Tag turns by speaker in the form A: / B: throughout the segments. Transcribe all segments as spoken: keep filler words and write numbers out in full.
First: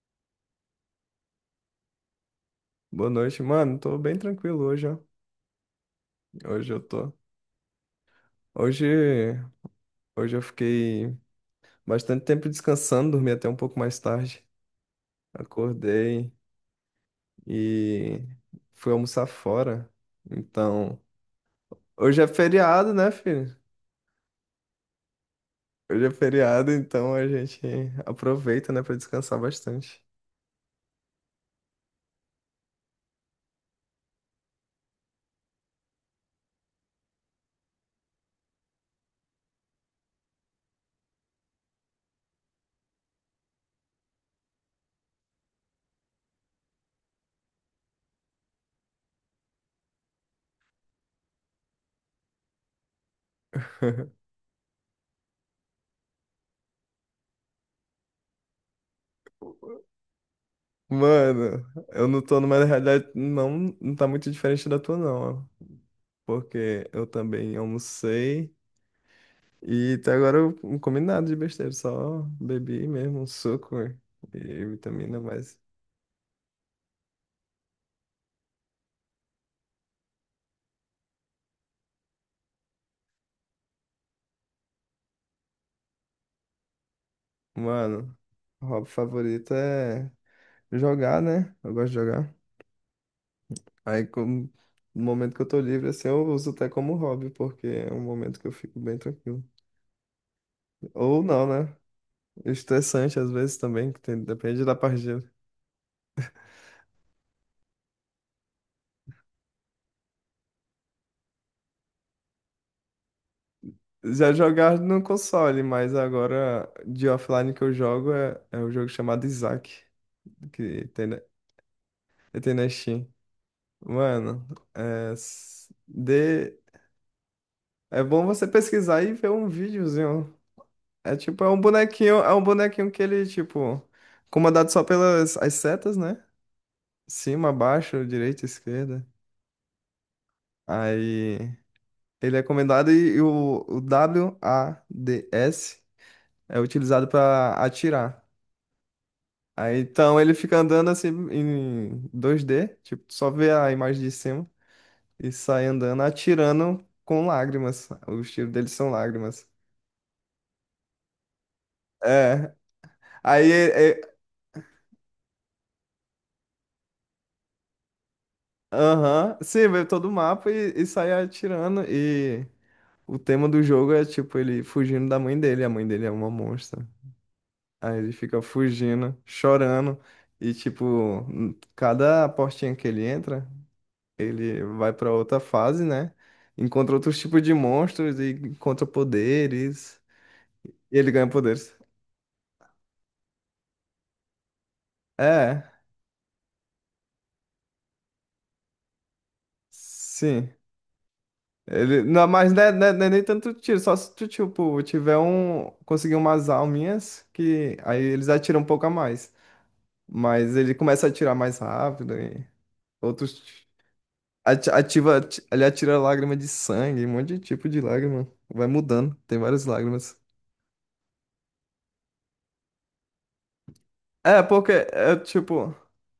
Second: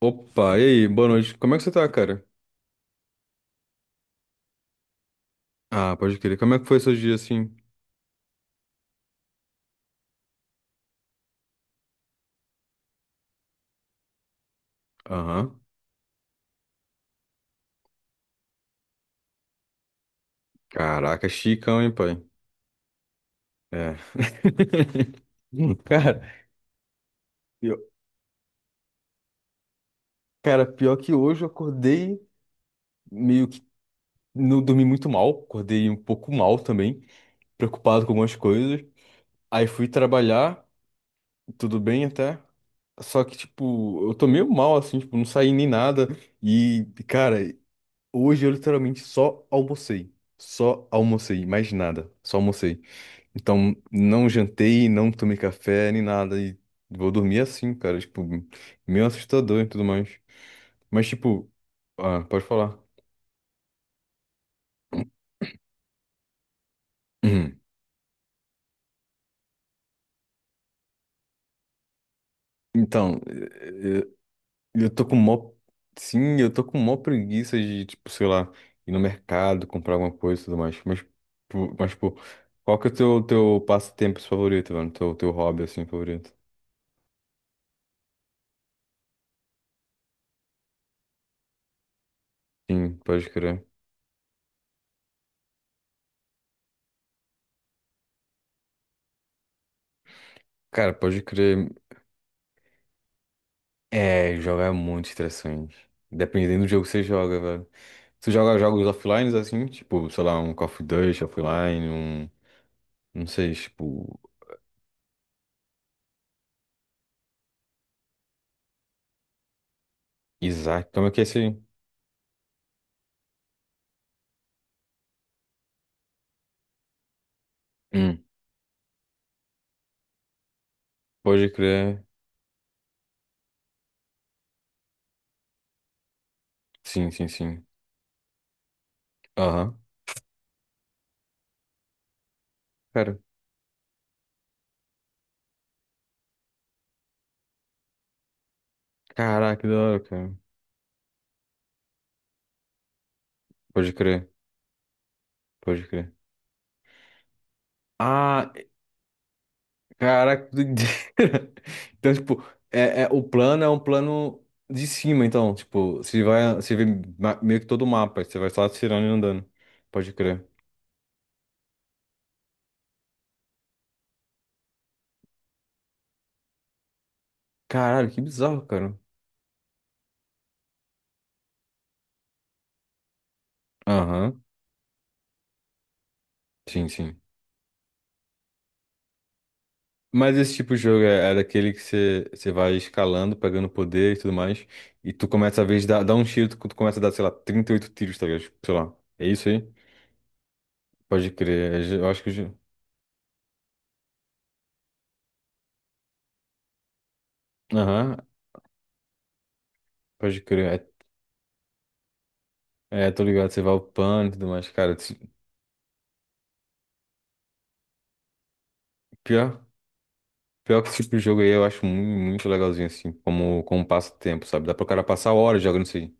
A: Opa, e aí, boa noite. Como é que você tá, cara?
B: Boa noite, mano. Tô bem tranquilo hoje, ó.
A: Ah, pode crer. Como é que
B: Hoje eu
A: foi seu
B: tô.
A: dia assim?
B: Hoje, hoje eu fiquei bastante tempo descansando, dormi até um pouco mais tarde.
A: Aham.
B: Acordei e fui almoçar fora. Então,
A: Caraca, chicão, hein,
B: hoje
A: pai?
B: é feriado, né, filho?
A: É. Hum,
B: Hoje é
A: Cara,
B: feriado, então a gente
A: eu-
B: aproveita, né, pra descansar bastante.
A: cara, pior que hoje eu acordei meio que não dormi muito mal, acordei um pouco mal também, preocupado com algumas coisas. Aí fui trabalhar, tudo bem até. Só que, tipo, eu tô meio mal, assim, tipo, não saí nem nada. E, cara, hoje eu literalmente só almocei. Só almocei, mais nada. Só almocei. Então, não jantei, não tomei café, nem nada. E vou dormir assim, cara. Tipo, meio assustador e tudo mais. Mas, tipo,
B: Mano, eu não
A: ah,
B: tô
A: pode
B: numa
A: falar.
B: realidade, não, não tá muito diferente da tua, não, ó. Porque eu também
A: Uhum.
B: almocei. E até agora eu não comi nada de besteira, só bebi
A: Então,
B: mesmo, um suco
A: eh, eh,
B: e
A: eu tô com
B: vitamina,
A: mó.
B: mas,
A: Sim, eu tô com mó preguiça de, tipo, sei lá, ir no mercado, comprar alguma coisa e tudo mais. Mas, pô, mas, pô, qual que é o teu, teu passatempo favorito, mano? Teu, teu hobby, assim, favorito?
B: mano, o hobby favorito é jogar, né? Eu gosto de jogar.
A: Sim, pode crer.
B: Aí, como, no momento que eu tô livre, assim, eu uso até como hobby, porque é um momento que eu fico bem tranquilo.
A: Cara, pode
B: Ou não,
A: crer.
B: né? Estressante às vezes também, que tem-
A: É, jogar
B: depende
A: é
B: da
A: muito
B: partida.
A: estressante. Dependendo do jogo que você joga, velho. Tu joga jogos offline assim, tipo, sei lá, um Call of Duty offline, um. Não sei, tipo.
B: Já jogar no console, mas agora de offline que eu jogo é, é um jogo chamado Isaac, que
A: Isaac.
B: tem
A: Como é que
B: na,
A: é esse?
B: que tem na Steam. Mano, é, s- de, é
A: Hum,
B: bom você pesquisar e ver um videozinho. É tipo, é
A: pode
B: um
A: crer.
B: bonequinho, é um bonequinho que ele, tipo, comandado só pelas as setas, né?
A: Sim, sim,
B: Cima,
A: sim.
B: baixo, direita, esquerda.
A: Aham.
B: Aí ele é comandado e,
A: Cara,
B: e o, o W A D s é utilizado para atirar.
A: caraca, que da
B: Aí
A: hora,
B: então
A: cara.
B: ele fica andando assim em dois D, tipo, só vê a
A: Pode
B: imagem de
A: crer,
B: cima e sai
A: pode
B: andando
A: crer.
B: atirando com lágrimas. Os tiros
A: Ah,
B: dele são lágrimas.
A: caraca, que doideira. Então, tipo,
B: É.
A: é, é, o
B: Aí,
A: plano é um
B: é, é,
A: plano de cima, então, tipo, você vai, você vê ma- meio que todo o mapa, você vai só atirando e
B: aham,
A: andando.
B: Sim, veio todo o
A: Pode crer.
B: mapa e, e sai atirando. E o tema do jogo é tipo ele fugindo da mãe dele. A mãe dele é uma monstra. Aí
A: Caralho,
B: ele
A: que
B: fica
A: bizarro, cara.
B: fugindo, chorando. E tipo, n- cada portinha que ele entra,
A: Aham,
B: ele vai pra outra fase, né?
A: sim,
B: Encontra outros
A: sim.
B: tipos de monstros e encontra poderes.
A: Mas esse tipo de
B: E
A: jogo
B: ele ganha
A: é, é daquele
B: poderes.
A: que você você vai escalando, pegando poder e tudo mais, e tu começa,
B: É,
A: às vezes, dar dar um tiro, tu, tu começa a dar, sei lá, trinta e oito tiros, tá ligado? Tipo, sei lá, é isso aí?
B: sim.
A: Pode crer,
B: Ele,
A: eu acho
B: não,
A: que... eu já-
B: mas não é, não é- Não é nem tanto tiro, só se tu, tipo, tiver um, conseguir umas alminhas que aí
A: Aham,
B: eles atiram um pouco a mais.
A: pode
B: Mas ele
A: crer.
B: começa a atirar mais rápido e
A: É, é, tô
B: outros
A: ligado, você
B: ti-
A: vai upando e tudo mais,
B: ati-
A: cara.
B: ativa,
A: esse-
B: ati- ele atira lágrima de sangue, um monte de tipo de lágrima. Vai mudando, tem
A: Pior,
B: várias lágrimas.
A: pior que esse tipo de jogo aí eu acho muito, muito legalzinho, assim, como, como passa o
B: É,
A: tempo, sabe?
B: porque
A: Dá pro cara
B: é
A: passar horas
B: tipo,
A: jogando isso aí.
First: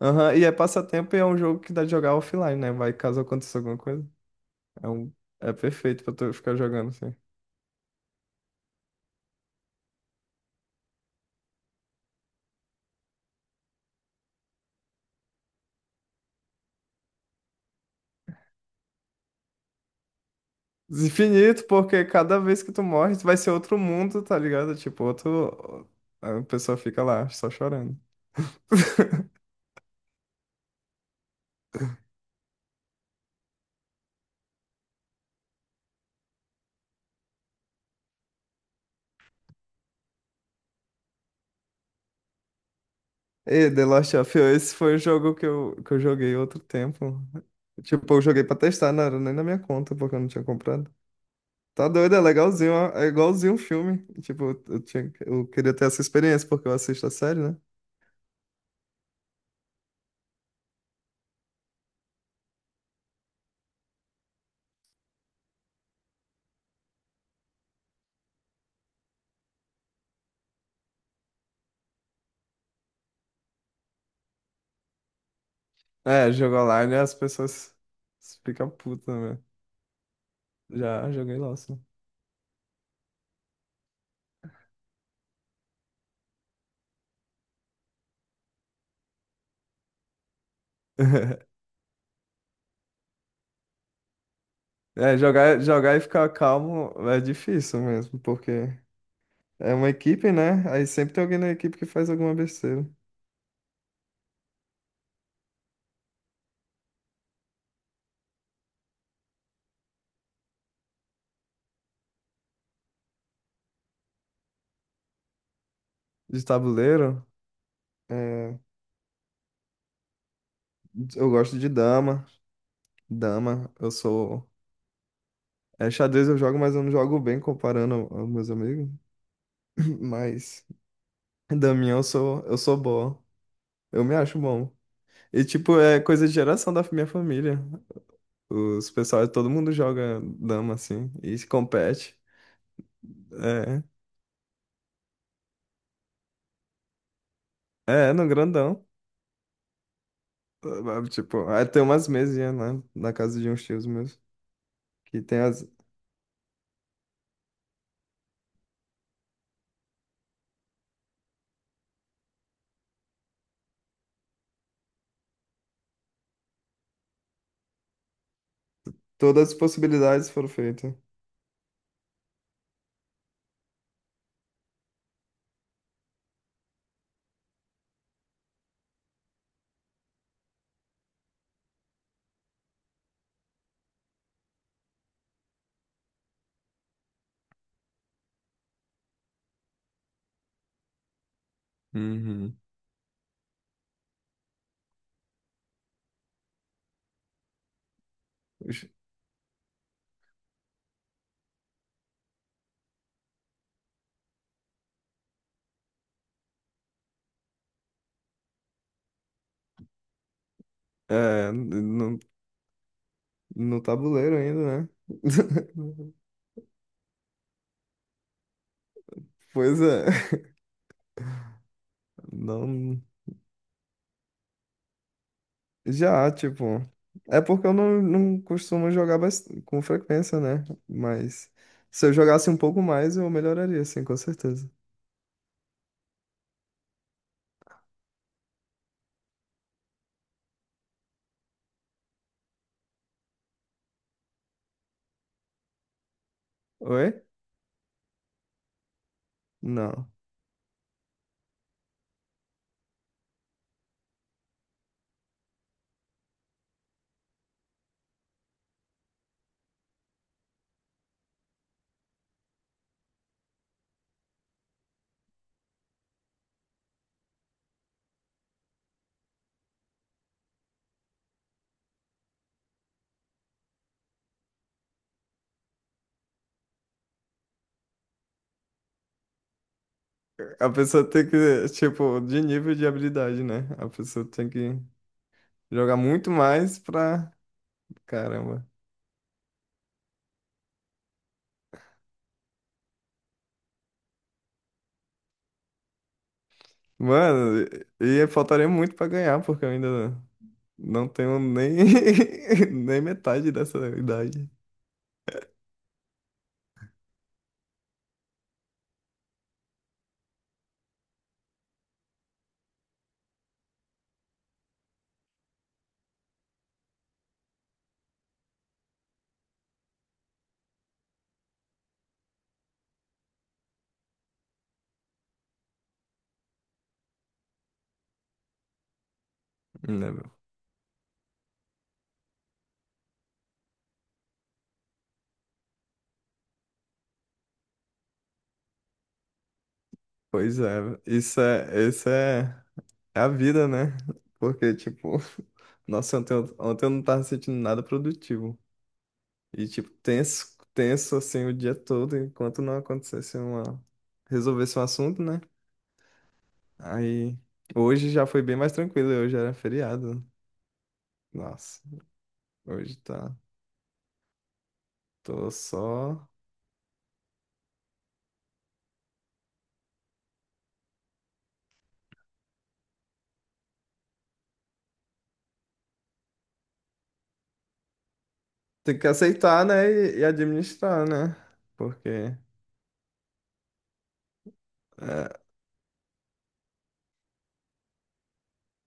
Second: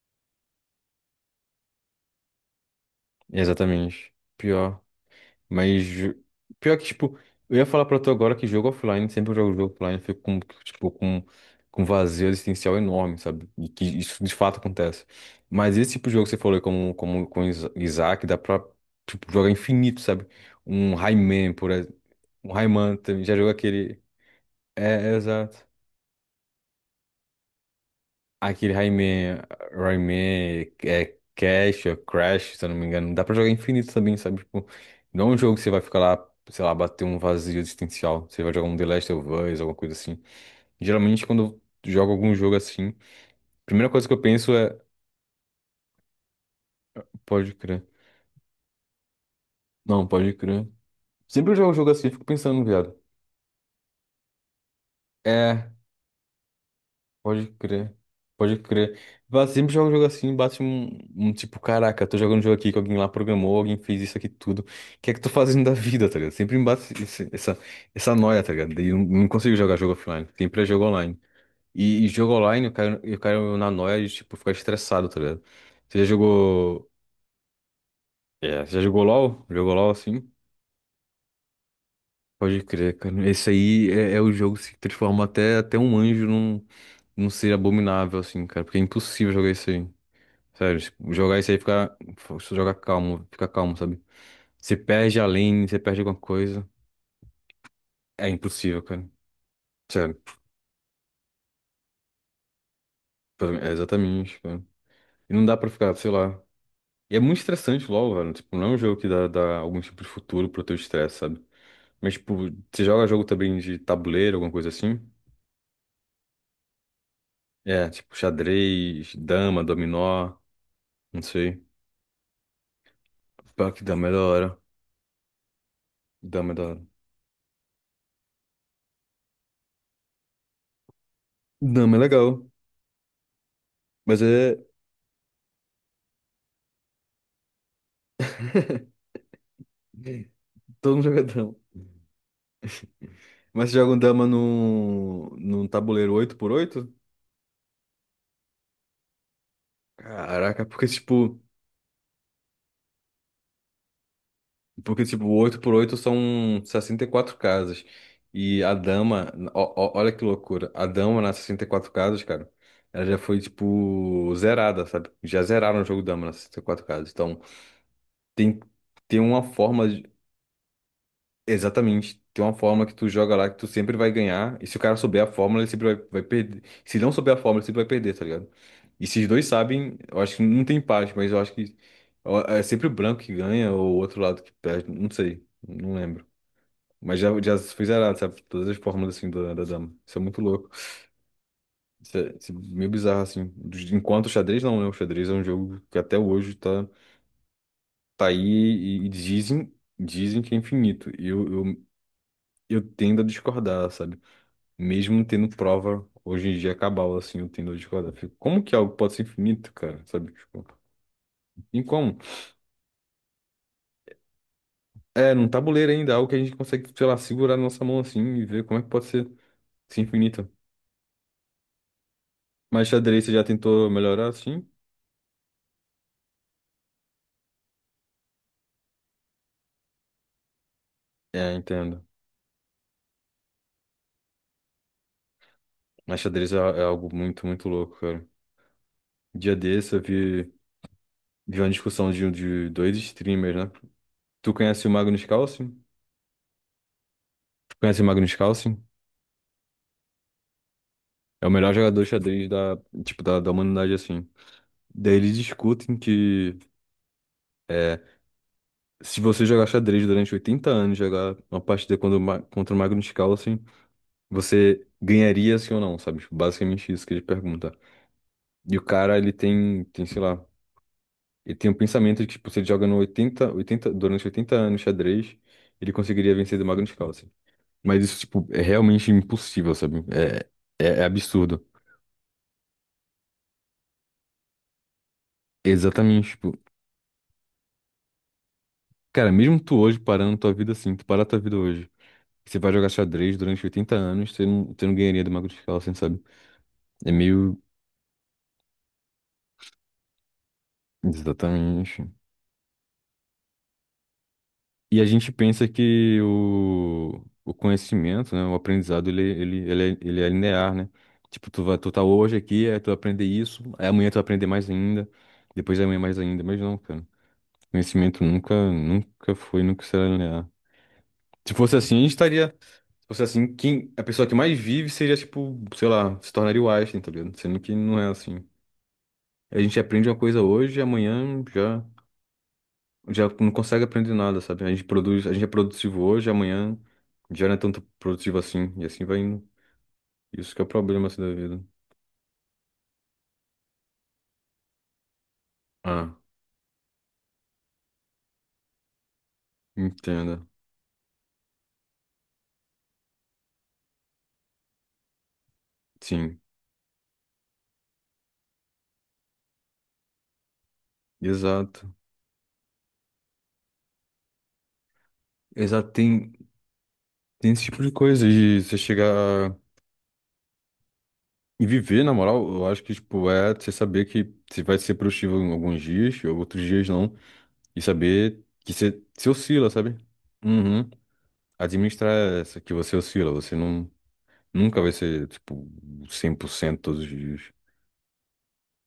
B: aham, e é passatempo e é um jogo que dá de jogar offline, né? Vai caso aconteça alguma coisa.
A: Exatamente. Pior.
B: É um, é
A: Mas
B: perfeito pra tu ficar
A: pior que,
B: jogando assim.
A: tipo, eu ia falar pra tu agora que jogo offline, sempre que eu jogo jogo offline, eu fico com, tipo, com, com vazio existencial enorme, sabe? E que isso de fato acontece. Mas esse tipo de jogo que você falou, aí, como, como com Isa- Isaac, dá pra, tipo, jogar infinito, sabe? Um Rayman,
B: Infinito,
A: por exemplo.
B: porque cada
A: Um
B: vez que tu
A: Rayman
B: morre,
A: também,
B: tu
A: já
B: vai
A: jogou
B: ser outro
A: aquele.
B: mundo, tá ligado? Tipo,
A: É, é, exato.
B: outro. A pessoa fica lá, só chorando.
A: Aquele Rayman, Rayman, é Cash, é Crash, se eu não me engano. Dá pra jogar infinito também, sabe? Tipo, não é um jogo que você vai ficar lá, sei lá, bater um vazio existencial. Você vai jogar um The Last of Us, alguma coisa assim. Geralmente, quando eu jogo algum jogo assim, a
B: E The
A: primeira coisa que
B: Last
A: eu
B: of Us,
A: penso
B: esse
A: é,
B: foi o jogo que eu, que eu joguei outro tempo.
A: pode crer.
B: Tipo, eu joguei pra testar, não era nem na minha conta,
A: Não,
B: porque eu não
A: pode
B: tinha
A: crer.
B: comprado.
A: Sempre que eu jogo um
B: Tá
A: jogo assim, eu
B: doido, é
A: fico pensando,
B: legalzinho, ó,
A: viado.
B: é igualzinho um filme. Tipo, eu, eu tinha, eu
A: é
B: queria ter essa experiência, porque eu assisto a série,
A: Pode
B: né?
A: crer. Pode crer. Vá, sempre joga um jogo assim, bate um, um tipo, caraca, tô jogando um jogo aqui que alguém lá programou, alguém fez isso aqui tudo. O que é que tô fazendo da vida, tá ligado? Sempre me bate esse- essa, essa noia, tá ligado? E não, não consigo jogar jogo offline. Sempre é jogo online. E, e jogo online, eu caio, eu caio na noia de, tipo, ficar estressado, tá ligado? Você já
B: É, jogo
A: jogou.
B: online, as pessoas
A: É,
B: ficam
A: você já jogou
B: putas, né?
A: L O L? Jogou LOL assim?
B: Já joguei LOL, sim.
A: Pode crer, cara. Esse aí é, é o jogo que se transforma até, até um anjo num, num ser abominável, assim, cara. Porque é impossível jogar isso aí. Sério, se jogar isso aí fica. Se jogar calmo, fica calmo, sabe? Se
B: É,
A: perde a
B: jogar,
A: lane, você
B: jogar e
A: perde alguma
B: ficar
A: coisa.
B: calmo é difícil mesmo,
A: É
B: porque
A: impossível, cara.
B: é uma
A: Sério,
B: equipe, né? Aí sempre tem alguém na equipe que faz alguma besteira.
A: pra mim, é exatamente, cara. E não dá pra ficar, sei lá. E é muito estressante logo, velho. Tipo, não é um jogo que dá, dá algum tipo de futuro pro teu estresse, sabe? Mas, tipo, você joga jogo também de tabuleiro, alguma coisa assim?
B: De tabuleiro,
A: É, tipo,
B: é,
A: xadrez, dama, dominó, não
B: eu gosto
A: sei.
B: de dama.
A: Pá,
B: Dama,
A: que
B: eu
A: dama é da
B: sou.
A: hora.
B: É, xadrez eu
A: Dama é
B: jogo,
A: da
B: mas eu
A: hora.
B: não jogo bem comparando ao- aos meus amigos. Mas daminha
A: Dama é
B: eu sou,
A: legal,
B: eu sou bom. Eu me
A: mas
B: acho
A: é.
B: bom. E tipo, é coisa de geração da minha família. Os pessoal, todo mundo joga
A: É,
B: dama
A: Todo mundo
B: assim
A: joga
B: e se
A: dama.
B: compete.
A: Mas você
B: É,
A: joga um dama num, num tabuleiro oito por oito,
B: é, no grandão.
A: Caraca, porque
B: Sabe?
A: tipo,
B: Tipo, aí tem umas mesinhas, né? Na casa de uns tios meus.
A: porque
B: Que
A: tipo, o
B: tem
A: oito
B: as.
A: x 8 são sessenta e quatro casas. E a dama, ó- ó- olha que loucura. A dama nas sessenta e quatro casas, cara, ela já foi tipo zerada, sabe? Já zeraram o jogo dama nas sessenta e quatro casas. Então, tem tem uma
B: Todas as
A: forma
B: possibilidades foram feitas.
A: Exatamente. Tem uma fórmula que tu joga lá que tu sempre vai ganhar. E se o cara souber a fórmula, ele sempre vai, vai perder. Se ele não souber a fórmula, ele sempre vai perder, tá ligado? E se os dois sabem, eu acho que não tem empate, mas eu acho que ó, é sempre o branco que ganha ou o outro lado que perde. Não sei. Não lembro. Mas já, já foi zerado, sabe? Todas as fórmulas assim da, da dama. Isso é muito louco. Isso é, isso é
B: Uhum.
A: meio bizarro, assim. Dos- Enquanto o xadrez não, né? O xadrez é um jogo que até hoje tá, tá aí
B: Ux,
A: e, e dizem, dizem que é infinito. E eu, eu, eu tendo a discordar, sabe? Mesmo tendo prova, hoje em dia é cabal, assim, eu tendo de quadra. Fico, como que algo pode ser infinito, cara? Sabe? Tipo,
B: É,
A: em como?
B: no, no tabuleiro ainda, né?
A: É, num tabuleiro ainda, algo que a gente consegue, sei lá, segurar na nossa mão assim e ver como é que pode ser,
B: Pois
A: ser
B: é.
A: infinito. Mas
B: Não.
A: xadrez você já tentou melhorar assim?
B: Já, tipo. É porque eu não, não costumo jogar bas- com frequência, né? Mas
A: É, entendo.
B: se eu jogasse um pouco mais, eu melhoraria, assim, com certeza.
A: Mas xadrez é, é algo muito, muito louco, cara. Dia desse eu vi, vi uma discussão de, de dois streamers, né? Tu conhece o Magnus Carlsen?
B: Oi?
A: Tu conhece o Magnus Carlsen?
B: Não.
A: É o melhor jogador de xadrez da, tipo, da, da humanidade, assim. Daí eles discutem que É, se você jogar xadrez durante oitenta anos, jogar uma partida contra o, Ma- contra o Magnus Carlsen, você ganharia sim ou não, sabe? Tipo, basicamente isso que ele pergunta. E o cara, ele tem, tem, sei lá, ele tem um pensamento de que, tipo, se ele joga no oitenta oitenta durante oitenta anos xadrez, ele conseguiria vencer do Magnus Carlsen. Mas isso, tipo, é realmente impossível, sabe?
B: A
A: É, é, é
B: pessoa tem
A: absurdo.
B: que, tipo, de nível de habilidade, né? A pessoa tem que. Jogar
A: Exatamente,
B: muito
A: tipo,
B: mais pra. Caramba.
A: cara, mesmo tu hoje parando tua vida assim, tu parar tua vida hoje, você vai jogar xadrez durante oitenta anos, você não, você não ganharia do Magnus Carlsen, sabe? É
B: Mano,
A: meio.
B: e e faltaria muito pra ganhar, porque eu ainda não tenho nem,
A: Exatamente.
B: nem metade dessa idade.
A: E a gente pensa que o, o conhecimento, né, o aprendizado, ele, ele, ele, é, ele é linear, né? Tipo, tu vai, tu tá hoje aqui, aí tu vai aprender isso, aí amanhã tu vai aprender mais ainda, depois amanhã mais ainda, mas não, cara. Conhecimento nunca, nunca foi, nunca será linear. Se fosse assim, a gente estaria. Se fosse assim, quem, a pessoa que mais vive seria, tipo, sei lá, se tornaria o Einstein, tá ligado? Sendo que não é assim. A gente aprende
B: Né,
A: uma
B: meu?
A: coisa hoje, amanhã já. Já não consegue aprender nada, sabe? A gente produz, a gente é produtivo hoje, amanhã já não é tanto produtivo assim, e assim vai indo. Isso
B: Pois
A: que é o
B: é,
A: problema assim, da
B: isso
A: vida.
B: é, isso é, é a vida, né? Porque, tipo,
A: Ah,
B: nossa, ontem, eu- ontem eu não tava sentindo nada produtivo. E, tipo,
A: entenda.
B: tenso, tenso assim o dia todo, enquanto não acontecesse uma. Resolvesse um assunto, né?
A: Sim,
B: Aí, hoje já foi bem mais tranquilo, hoje era feriado. Nossa.
A: exato.
B: Hoje tá. Tô
A: Exato,
B: só.
A: tem, tem esse tipo de coisa de você chegar e viver, na moral, eu acho que, tipo, é você saber que você vai ser produtivo em alguns dias, ou outros dias não, e saber que
B: Tem
A: você,
B: que
A: você
B: aceitar,
A: oscila,
B: né?
A: sabe?
B: E, e
A: Uhum.
B: administrar, né?
A: Administrar
B: Porque.
A: essa, que você oscila, você não, nunca vai ser,
B: É,
A: tipo, cem por cento todos os dias.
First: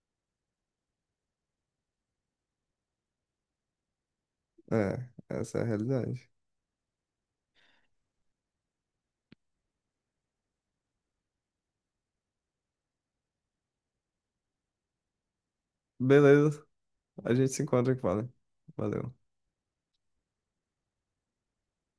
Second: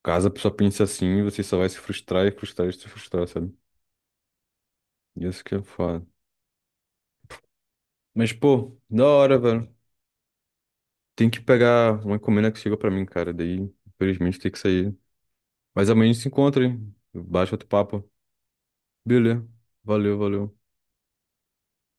A: Caso a pessoa pense assim, você só vai se frustrar e frustrar e se frustrar, sabe?
B: é,
A: E é isso que
B: essa
A: é
B: é a
A: foda.
B: realidade.
A: Mas, pô, da hora, velho. Tem que pegar uma encomenda que chegou pra mim, cara. Daí, infelizmente, tem que sair. Mas amanhã a gente se encontra,
B: Beleza.
A: hein?
B: A gente
A: Baixa
B: se
A: outro
B: encontra aqui,
A: papo.
B: vale. Valeu.
A: Beleza. Valeu, valeu.